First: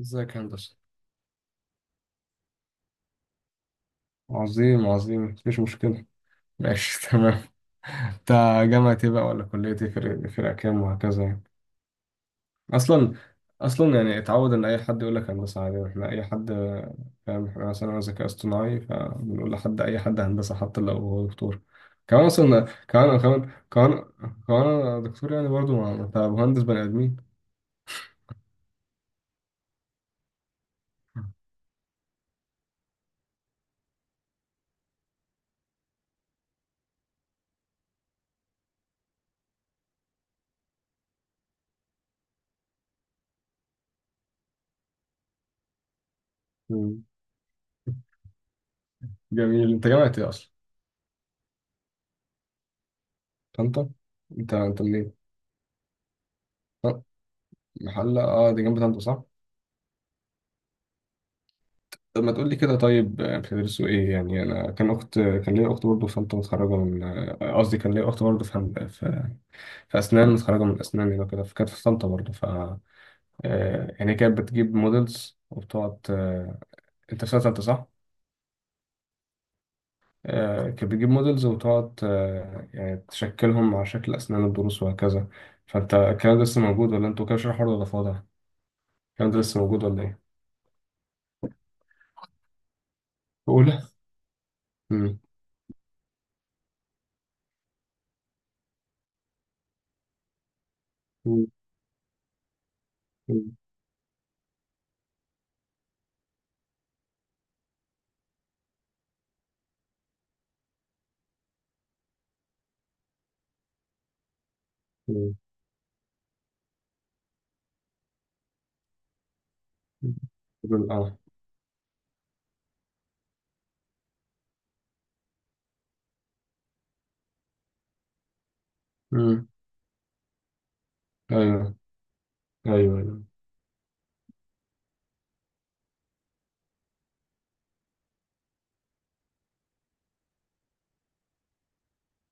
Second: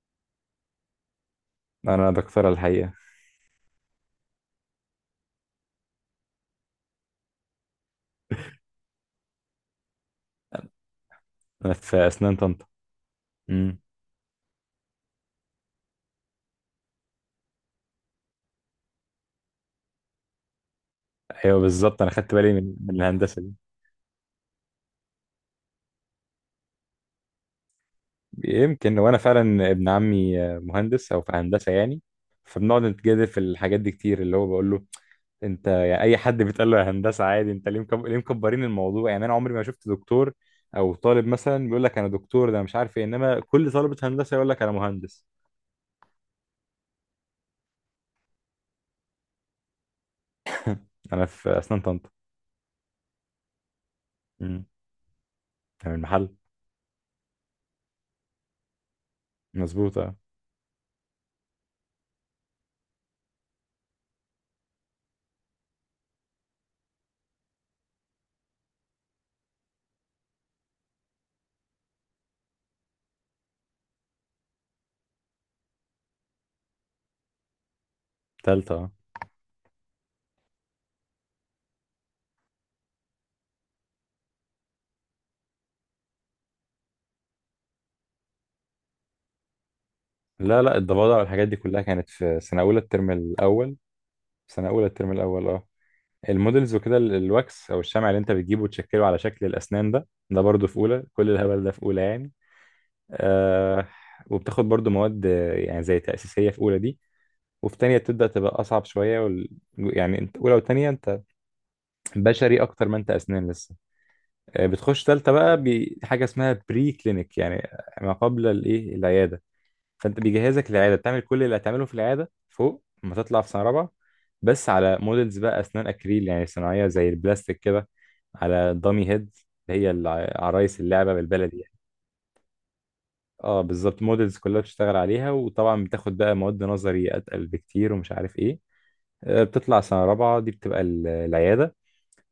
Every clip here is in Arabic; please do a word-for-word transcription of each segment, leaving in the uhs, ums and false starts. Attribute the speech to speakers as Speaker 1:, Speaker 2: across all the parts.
Speaker 1: ازيك يا هندسة.
Speaker 2: انا دكتورة الحقيقة.
Speaker 1: عظيم، عظيم، مفيش مشكلة. ماشي تمام. انت جامعة ايه بقى، ولا كلية ايه، فرق فرق كام، وهكذا يعني.
Speaker 2: انا في اسنان طنطا.
Speaker 1: اصلا،
Speaker 2: امم
Speaker 1: اصلا يعني اتعود ان اي حد يقول لك هندسة عادي، احنا اي حد، فاهم، احنا مثلا انا ذكاء اصطناعي فبنقول لحد اي حد هندسة حتى لو هو
Speaker 2: ايوه
Speaker 1: دكتور
Speaker 2: بالظبط، انا
Speaker 1: كمان.
Speaker 2: خدت بالي
Speaker 1: اصلا،
Speaker 2: من من
Speaker 1: كمان
Speaker 2: الهندسة
Speaker 1: كمان
Speaker 2: دي.
Speaker 1: كمان كمان انا دكتور يعني برضو، ما انت مهندس بني ادمين.
Speaker 2: يمكن، وانا فعلا ابن عمي مهندس او في هندسة يعني، فبنقعد نتجادل في الحاجات دي كتير. اللي هو بقول له انت يعني اي حد بيتقال له يا هندسه عادي، انت ليه مكب... ليه مكبرين الموضوع يعني؟ انا عمري ما شفت دكتور او طالب مثلا بيقول لك انا دكتور ده أنا مش عارف ايه، انما كل طالبه هندسه يقول لك انا مهندس.
Speaker 1: مم. جميل، انت جامعة ايه اصلا؟
Speaker 2: انا في اسنان طنطا.
Speaker 1: طنطا. انت
Speaker 2: امم
Speaker 1: انت منين؟
Speaker 2: أنا من المحل.
Speaker 1: طب، محلة، اه دي جنب طنطا صح؟
Speaker 2: مظبوط، اه.
Speaker 1: طب ما تقول لي كده، طيب. آه، بتدرسوا ايه يعني. انا كان اخت، كان ليا اخت برضه في طنطا، متخرجه من آه، قصدي كان ليا اخت برضه في هن- في في اسنان، متخرجه من اسنان هنا كده، فكانت في طنطا برضه. ف آه، يعني هي كانت بتجيب موديلز وبتقعد، آه، انت في سنه ثالثه صح؟
Speaker 2: تالتة، اه.
Speaker 1: آه، كانت بتجيب موديلز وتقعد آه، يعني تشكلهم على شكل اسنان الضروس وهكذا. فانت الكلام ده لسه موجود، ولا انتوا كده شرح حر، ولا فاضي؟ الكلام ده لسه موجود ولا ايه؟
Speaker 2: لا لا، الضفادع والحاجات دي كلها كانت في سنة أولى الترم الأول.
Speaker 1: اولى؟
Speaker 2: سنة أولى الترم
Speaker 1: امم.
Speaker 2: الأول، اه. المودلز وكده ال- الواكس أو الشمع اللي أنت بتجيبه وتشكله على شكل الأسنان، ده ده برضه في أولى. كل
Speaker 1: امم.
Speaker 2: الهبل ده في أولى يعني.
Speaker 1: امم.
Speaker 2: آه. وبتاخد برضه مواد آه، يعني زي تأسيسية في أولى دي. وفي تانية بتبدأ تبقى أصعب شوية وال... يعني أنت أولى وتانية أنت بشري أكتر ما أنت أسنان لسه. آه، بتخش تالتة بقى بحاجة اسمها بري كلينيك، يعني ما قبل الإيه، العيادة. فانت بيجهزك للعياده،
Speaker 1: اه.
Speaker 2: بتعمل كل اللي هتعمله في العياده فوق لما تطلع في سنه رابعه، بس على مودلز بقى، اسنان اكريل يعني صناعيه زي البلاستيك كده، على دامي هيد،
Speaker 1: امم.
Speaker 2: اللي هي الع- عرايس اللعبه بالبلدي يعني.
Speaker 1: ايوه. ايوه، ايوه.
Speaker 2: اه بالظبط، مودلز كلها بتشتغل عليها. وطبعا بتاخد بقى مواد نظري اتقل بكتير ومش عارف ايه. آه، بتطلع سنه رابعه دي، بتبقى ال- العياده،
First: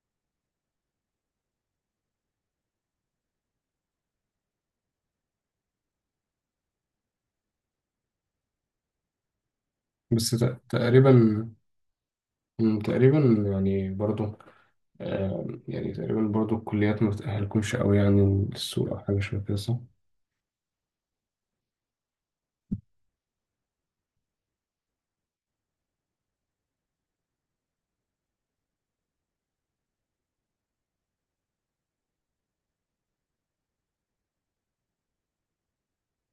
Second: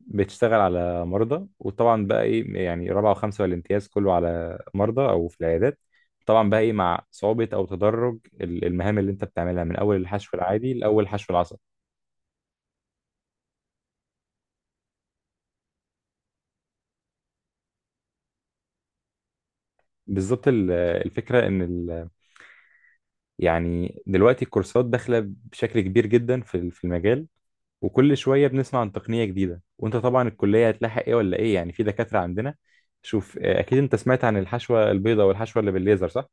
Speaker 2: بتشتغل على مرضى. وطبعا بقى ايه، يعني رابعه وخمسه والامتياز كله على مرضى او في العيادات، طبعا بقى ايه مع صعوبه او تدرج ال- المهام اللي انت بتعملها من اول
Speaker 1: بس
Speaker 2: الحشو
Speaker 1: ت-
Speaker 2: العادي لاول
Speaker 1: تقريبا.
Speaker 2: حشو العصب.
Speaker 1: مم، تقريبا، يعني برضو آه، يعني تقريبا برضو الكليات ما بتأهلكمش قوي يعني للسوق، او حاجه شبه كده صح؟
Speaker 2: بالظبط، ال- الفكره ان ال يعني دلوقتي الكورسات داخله بشكل كبير جدا في ال- في المجال، وكل شويه بنسمع عن تقنيه جديده، وانت طبعا الكليه هتلاحق ايه ولا ايه يعني. في دكاتره عندنا، شوف، آه، اكيد انت سمعت عن الحشوه البيضاء والحشوه اللي بالليزر صح؟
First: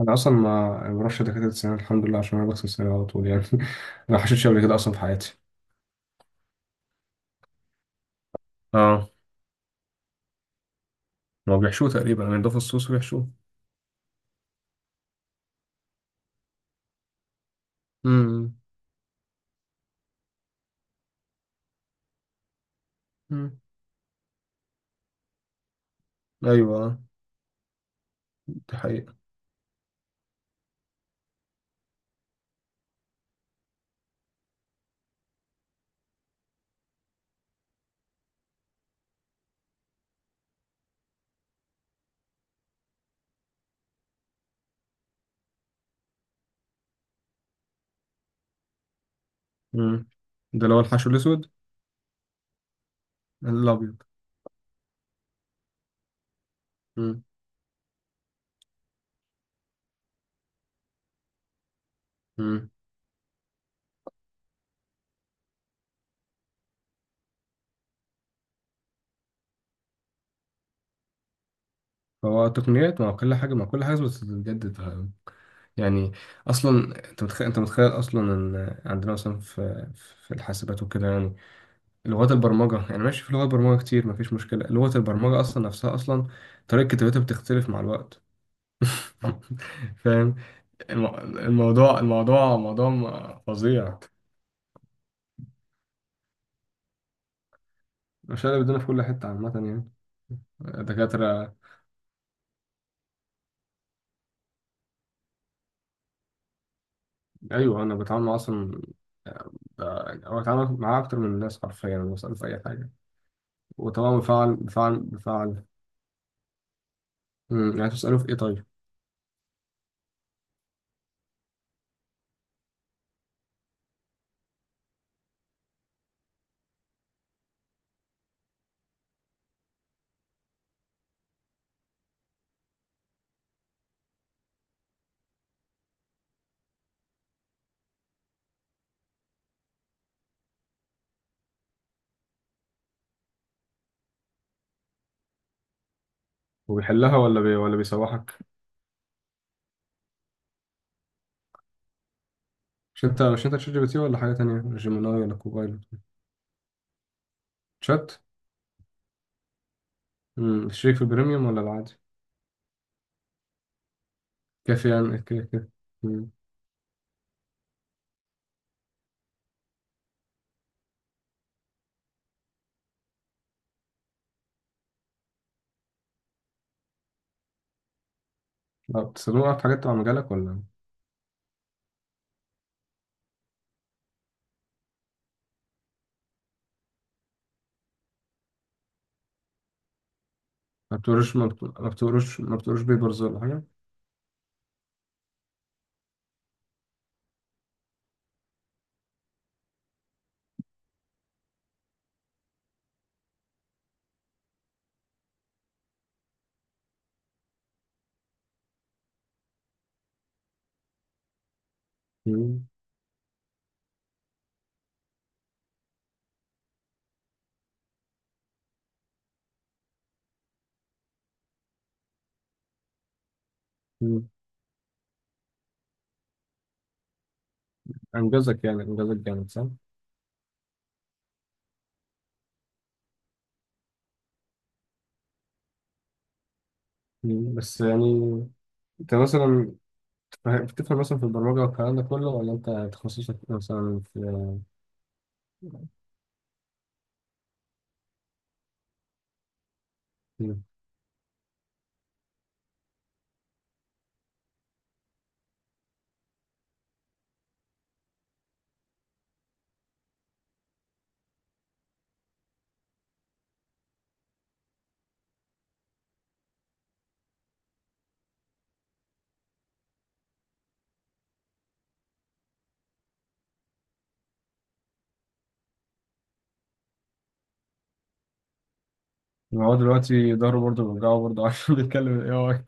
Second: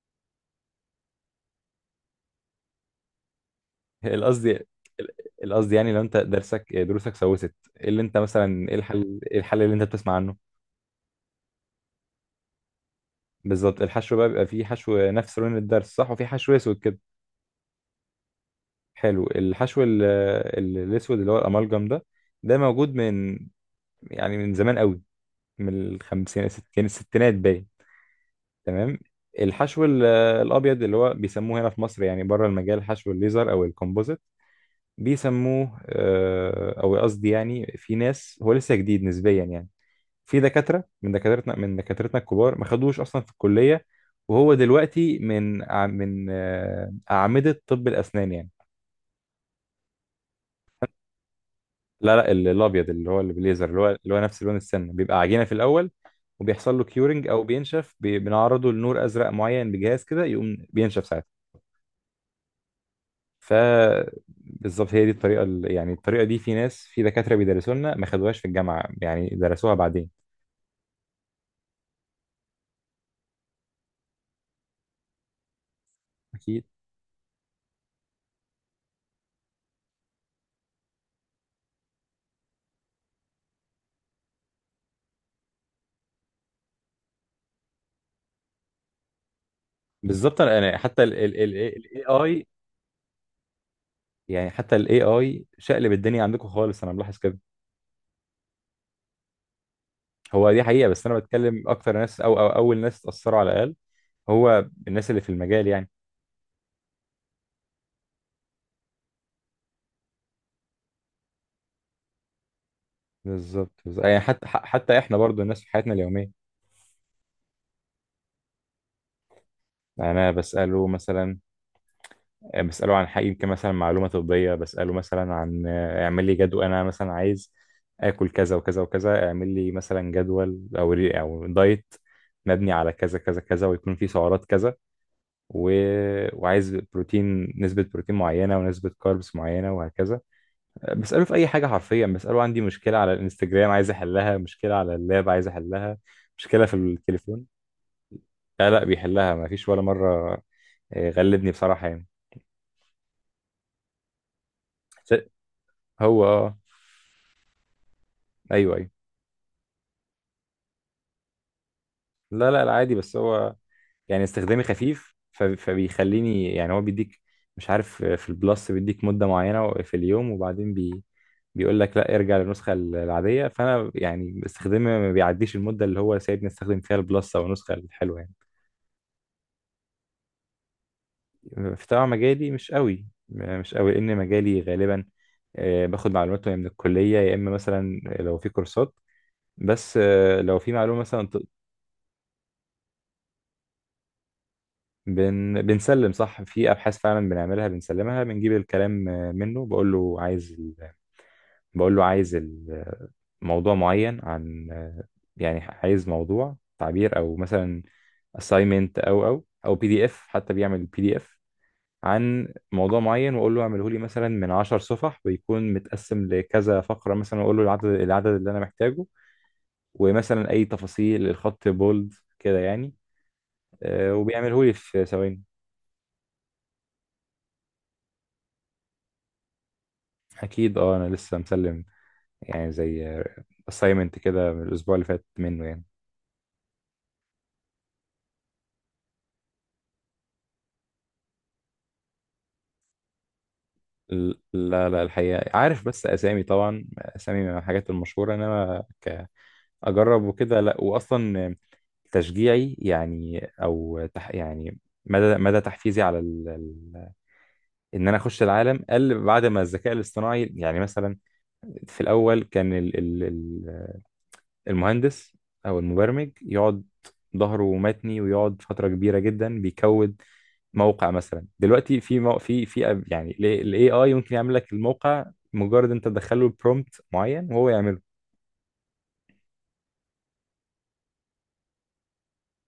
Speaker 1: انا اصلا، ما أنا ما بروحش دكاتره السنان الحمد لله، عشان انا بغسل سناني على طول يعني ما حشتش قبل
Speaker 2: القصد،
Speaker 1: كده اصلا في حياتي.
Speaker 2: القصد يعني لو انت درسك دروسك سوست، ايه اللي انت مثلا، ايه
Speaker 1: اه،
Speaker 2: الحل، ايه الحل اللي انت بتسمع عنه؟
Speaker 1: ما بيحشوه تقريبا يعني، ده فصوص ويحشوه.
Speaker 2: بالظبط، الحشو بقى بيبقى فيه حشو نفس لون الدرس صح، وفي حشو اسود كده.
Speaker 1: امم.
Speaker 2: حلو. الحشو ال- ال- الاسود اللي هو الامالجم ده، ده موجود من،
Speaker 1: أمم.
Speaker 2: يعني من زمان قوي، من الخمسينات الستين
Speaker 1: ايوه
Speaker 2: الستينات باين.
Speaker 1: دي
Speaker 2: تمام.
Speaker 1: حقيقه.
Speaker 2: الحشو ال- الابيض اللي هو بيسموه هنا في مصر، يعني بره المجال حشو الليزر او الكومبوزيت بيسموه، آه، او قصدي يعني في ناس، هو لسه جديد نسبيا يعني. في دكاترة من دكاترتنا من دكاترتنا الكبار ما خدوش أصلا في الكلية، وهو دلوقتي من أع- من آه، أعمدة طب الأسنان يعني.
Speaker 1: امم. ده اللي هو الحشو الاسود.
Speaker 2: لا لا، ال- الأبيض اللي هو اللي بالليزر، اللي هو
Speaker 1: الابيض.
Speaker 2: اللي هو نفس لون السن، بيبقى عجينة في الأول، وبيحصل له
Speaker 1: امم.
Speaker 2: كيورنج أو بينشف، بي- بنعرضه لنور أزرق معين بجهاز كده، يقوم بينشف ساعتها.
Speaker 1: أمم.
Speaker 2: ف بالظبط، هي دي الطريقة ال- يعني الطريقة دي في ناس، في دكاترة بيدرسوا لنا ما خدوهاش في الجامعة، يعني درسوها بعدين.
Speaker 1: فهو التقنيات مع كل حاجه، مع كل حاجه بتتجدد يعني.
Speaker 2: أكيد.
Speaker 1: اصلا، انت متخيل، انت متخيل اصلا ان عندنا مثلا في في الحاسبات وكده يعني لغات البرمجه، يعني ماشي، في لغات برمجه كتير مفيش مشكله، لغه البرمجه اصلا نفسها اصلا طريقه كتابتها بتختلف مع الوقت. فاهم.
Speaker 2: بالظبط. انا أنا حتى
Speaker 1: المو-
Speaker 2: الاي
Speaker 1: الموضوع،
Speaker 2: اي،
Speaker 1: الموضوع موضوع م- فظيع.
Speaker 2: يعني حتى الاي اي شقلب الدنيا عندكم خالص، انا ملاحظ كده.
Speaker 1: مش انا، بدنا في كل حته عامه يعني.
Speaker 2: هو دي حقيقه، بس انا
Speaker 1: دكاتره.
Speaker 2: بتكلم اكتر ناس او, أو اول ناس اتاثروا على الاقل، هو الناس اللي في المجال يعني.
Speaker 1: ايوه، انا بتعامل مع اصلا، او بتعامل معاه اكتر من الناس حرفيا، انا بساله في اي حاجه.
Speaker 2: بالظبط بالظبط.
Speaker 1: وطبعا
Speaker 2: يعني حتى
Speaker 1: بفعل
Speaker 2: ح- حتى
Speaker 1: بفعل
Speaker 2: احنا برضو الناس
Speaker 1: بفعل
Speaker 2: في حياتنا اليوميه.
Speaker 1: مم، يعني تساله في ايه طيب.
Speaker 2: يعني انا بساله مثلا، بساله عن حاجه، يمكن مثلا معلومه طبيه، بساله مثلا عن، آه، اعمل لي جدول، انا مثلا عايز اكل كذا وكذا وكذا، اعمل لي مثلا جدول او ري- او دايت مبني على كذا كذا كذا، ويكون فيه سعرات كذا و... وعايز بروتين، نسبة بروتين معينة ونسبة كاربس معينة وهكذا. بسأله في أي حاجة حرفيا. بسأله عندي مشكلة على الانستجرام عايز أحلها، مشكلة على اللاب عايز أحلها، مشكلة في
Speaker 1: وبيحلها ولا
Speaker 2: التليفون.
Speaker 1: بي... ولا بيسوحك؟
Speaker 2: لا لا، بيحلها، ما فيش ولا مرة. آه، غلبني بصراحة يعني.
Speaker 1: مش انت مش انت تشات جي بي تي، ولا حاجة تانية، ولا جيميناي،
Speaker 2: س-
Speaker 1: ولا كوبايلوت؟
Speaker 2: هو اه.
Speaker 1: شات.
Speaker 2: ايوه ايوه.
Speaker 1: امم، الشريك في البريميوم ولا العادي؟
Speaker 2: لا لا لا، عادي. بس هو يعني استخدامي
Speaker 1: كافي
Speaker 2: خفيف،
Speaker 1: يعني
Speaker 2: ف-
Speaker 1: كده كده. امم.
Speaker 2: فبيخليني يعني، هو بيديك، مش عارف، في البلس بيديك مدة معينة في اليوم، وبعدين بي بيقول لك لا ارجع للنسخة العادية. فأنا يعني استخدامي ما بيعديش المدة اللي هو سايبني استخدم فيها البلس أو النسخة الحلوة يعني.
Speaker 1: لا، بتستخدمه بقى في حاجات تبع مجالك ولا؟
Speaker 2: في طبعا، مجالي مش قوي مش قوي، لأن مجالي غالبا، آه، باخد معلومات من الكلية، يا إما مثلا لو في كورسات، بس آه، لو في
Speaker 1: ما
Speaker 2: معلومة مثلا
Speaker 1: بتقروش ما بت- ما بتقروش ما بتقروش بيبرز ولا حاجة؟
Speaker 2: بن... بنسلم صح، في ابحاث فعلا بنعملها بنسلمها، بنجيب الكلام، آه، منه. بقول له عايز ال... بقول له عايز ال- موضوع معين عن، آه، يعني عايز موضوع تعبير، او مثلا assignment، او او او بي دي اف، حتى بيعمل بي دي اف عن
Speaker 1: امم.
Speaker 2: موضوع معين، واقول له اعمله لي مثلا من عشر صفح، ويكون متقسم لكذا فقره مثلا، واقول له العدد العدد اللي انا محتاجه. ومثلا اي تفاصيل، الخط بولد كده يعني. آه،
Speaker 1: امم.
Speaker 2: وبيعمله لي في ثواني.
Speaker 1: انجزك يعني، انجزك جامد صح؟
Speaker 2: اكيد اه، انا لسه مسلم يعني زي assignment كده من الأسبوع اللي فات منه يعني.
Speaker 1: امم، بس يعني انت مثلا بتفهم بتفهم مثلا في البرمجة والكلام ده كله، ولا انت تخصصك مثلا في؟
Speaker 2: ل- لا لا، الحقيقة عارف بس أسامي، طبعا أسامي من الحاجات المشهورة، إنما كأجرب وكده لا. وأصلا تشجيعي يعني او تح يعني، مدى مدى تحفيزي على ال... ال- ان انا اخش العالم قل بعد ما الذكاء الاصطناعي، يعني مثلا في الاول كان ال... ال... ال- المهندس او المبرمج يقعد ظهره متني ويقعد فتره كبيره جدا بيكود موقع مثلا، دلوقتي في مو... في في أب- يعني الاي اي ممكن يعمل لك الموقع، مجرد انت تدخله برومبت معين وهو يعمله.
Speaker 1: ما هو دلوقتي ظهره برضه بيوجعه برضه عشان بيتكلم الاي اي،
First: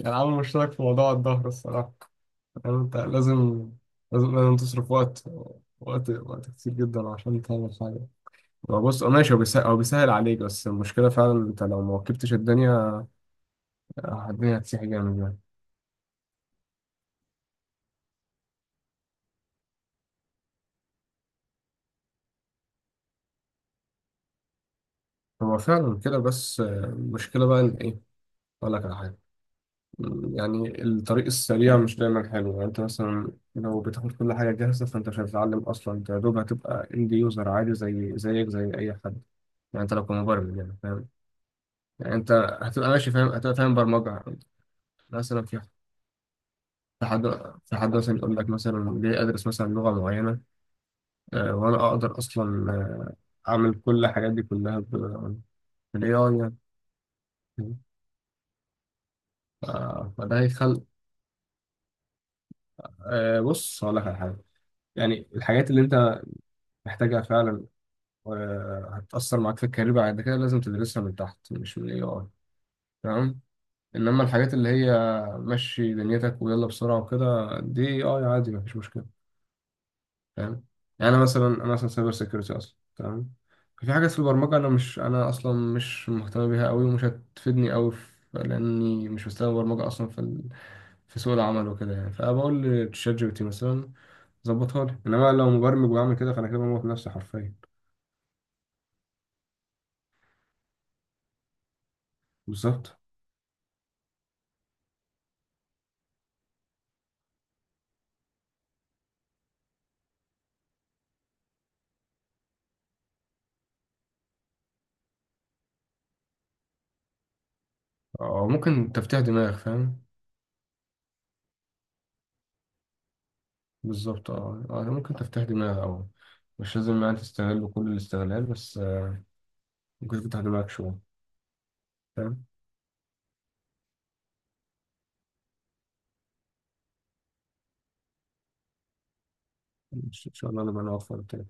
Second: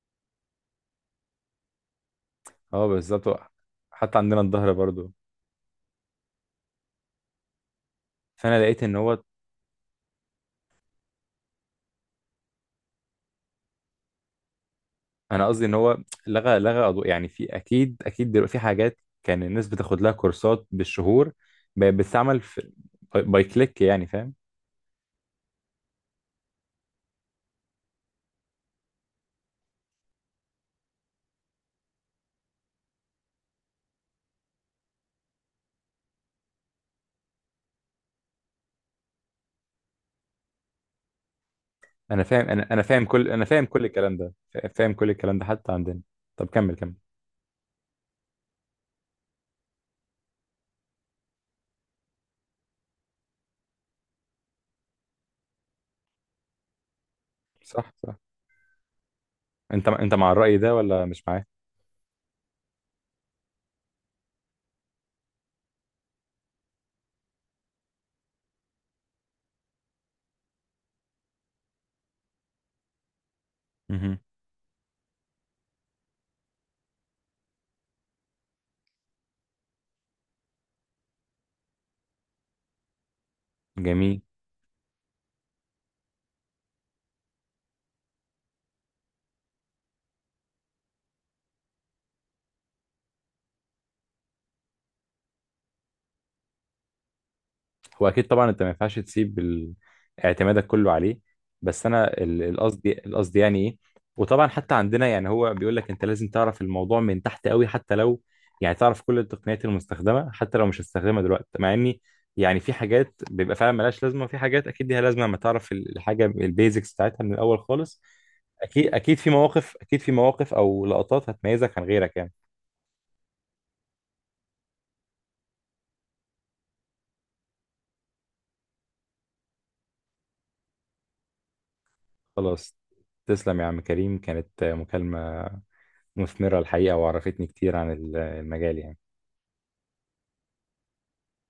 Speaker 1: يعني عامل مشترك في موضوع الظهر الصراحة. يعني
Speaker 2: اه
Speaker 1: انت
Speaker 2: بالظبط، هو
Speaker 1: لازم،
Speaker 2: حتى
Speaker 1: لازم
Speaker 2: عندنا
Speaker 1: لازم
Speaker 2: الظهر
Speaker 1: تصرف
Speaker 2: برضو.
Speaker 1: وقت، وقت وقت كتير جدا عشان تعمل حاجة.
Speaker 2: فانا
Speaker 1: هو
Speaker 2: لقيت ان
Speaker 1: بص، هو
Speaker 2: هو،
Speaker 1: ماشي، هو بيسهل، هو بيسهل عليك، بس المشكلة فعلا، انت لو ما ركبتش الدنيا آه، الدنيا هتسيح جامد يعني.
Speaker 2: انا قصدي ان هو لغى لغى أضو... يعني في اكيد، اكيد دلوقتي في حاجات كان الناس بتاخد لها كورسات بالشهور، بقت بتستعمل في باي كليك يعني، فاهم.
Speaker 1: هو فعلا كده، بس آه، المشكلة بقى ان ايه، اقول لك على حاجة. يعني الطريق السريع مش دايما حلو، يعني انت مثلا لو بتاخد كل حاجه جاهزه، فانت مش هتتعلم اصلا، انت يا دوب هتبقى اند يوزر عادي زي زيك زي اي حد، يعني انت لو كمبرمج يعني فاهم. يعني
Speaker 2: انا
Speaker 1: انت
Speaker 2: فاهم انا انا
Speaker 1: هتبقى
Speaker 2: فاهم
Speaker 1: ماشي فاهم،
Speaker 2: كل انا
Speaker 1: هتبقى
Speaker 2: فاهم
Speaker 1: فاهم
Speaker 2: كل الكلام
Speaker 1: برمجه
Speaker 2: ده، فا- فاهم كل الكلام
Speaker 1: مثلا.
Speaker 2: ده
Speaker 1: في
Speaker 2: حتى عندنا. طب كمل، كمل
Speaker 1: في حد في حد مثلا يقول لك مثلا ليه ادرس مثلا لغه معينه، آه، وانا اقدر اصلا آه، اعمل كل الحاجات دي كلها بالاي اي يعني.
Speaker 2: صح صح. انت انت
Speaker 1: آه،
Speaker 2: مع
Speaker 1: فده
Speaker 2: الرأي ده
Speaker 1: هيخلق
Speaker 2: ولا مش معاه؟
Speaker 1: آه، بص، هقول لك على حاجه. يعني الحاجات اللي انت محتاجها فعلا وهتأثر معاك في الكارير بعد كده لازم تدرسها من تحت، مش من الاي اي، تمام.
Speaker 2: مهم.
Speaker 1: انما الحاجات اللي هي مشي دنيتك ويلا بسرعه وكده، دي اي اي عادي مفيش مشكله، فاهم. يعني انا مثلا انا مثلا سايبر سيكيورتي اصلا، تمام. في حاجات في
Speaker 2: جميل.
Speaker 1: البرمجه انا مش انا اصلا مش مهتم بيها قوي ومش هتفيدني قوي، لاني مش مستوى برمجه اصلا في ال... في سوق العمل وكده يعني، فبقول لتشات جي بي تي مثلا ظبطها لي، انما لو مبرمج وبعمل كده فانا كده بموت نفسي حرفيا.
Speaker 2: هو اكيد طبعا، انت ما ينفعش تسيب ال- اعتمادك كله عليه، بس انا ال- القصد
Speaker 1: بالظبط.
Speaker 2: القصد يعني ايه، وطبعا حتى عندنا يعني هو بيقول لك انت لازم تعرف الموضوع من تحت قوي، حتى لو يعني تعرف كل التقنيات المستخدمه حتى لو مش هتستخدمها دلوقتي. مع اني يعني في حاجات بيبقى فعلا ملهاش لازمه، وفي حاجات اكيد ليها لازمه لما تعرف ال- الحاجه البيزكس بتاعتها من الاول خالص.
Speaker 1: أو ممكن
Speaker 2: اكيد اكيد،
Speaker 1: تفتيح
Speaker 2: في
Speaker 1: دماغ،
Speaker 2: مواقف، اكيد
Speaker 1: فاهم.
Speaker 2: في مواقف او لقطات هتميزك عن غيرك يعني.
Speaker 1: بالظبط اه، آه، ممكن تفتح دماغ، أو مش لازم يعني تستغل كل الاستغلال، بس آه، ممكن تفتح دماغك شوية، فاهم.
Speaker 2: خلاص، تسلم يا عم كريم. كانت مكالمه مثمرة الحقيقة، وعرفتني كتير عن ال- المجال يعني.
Speaker 1: إن شاء الله نبقى نوفر تاني.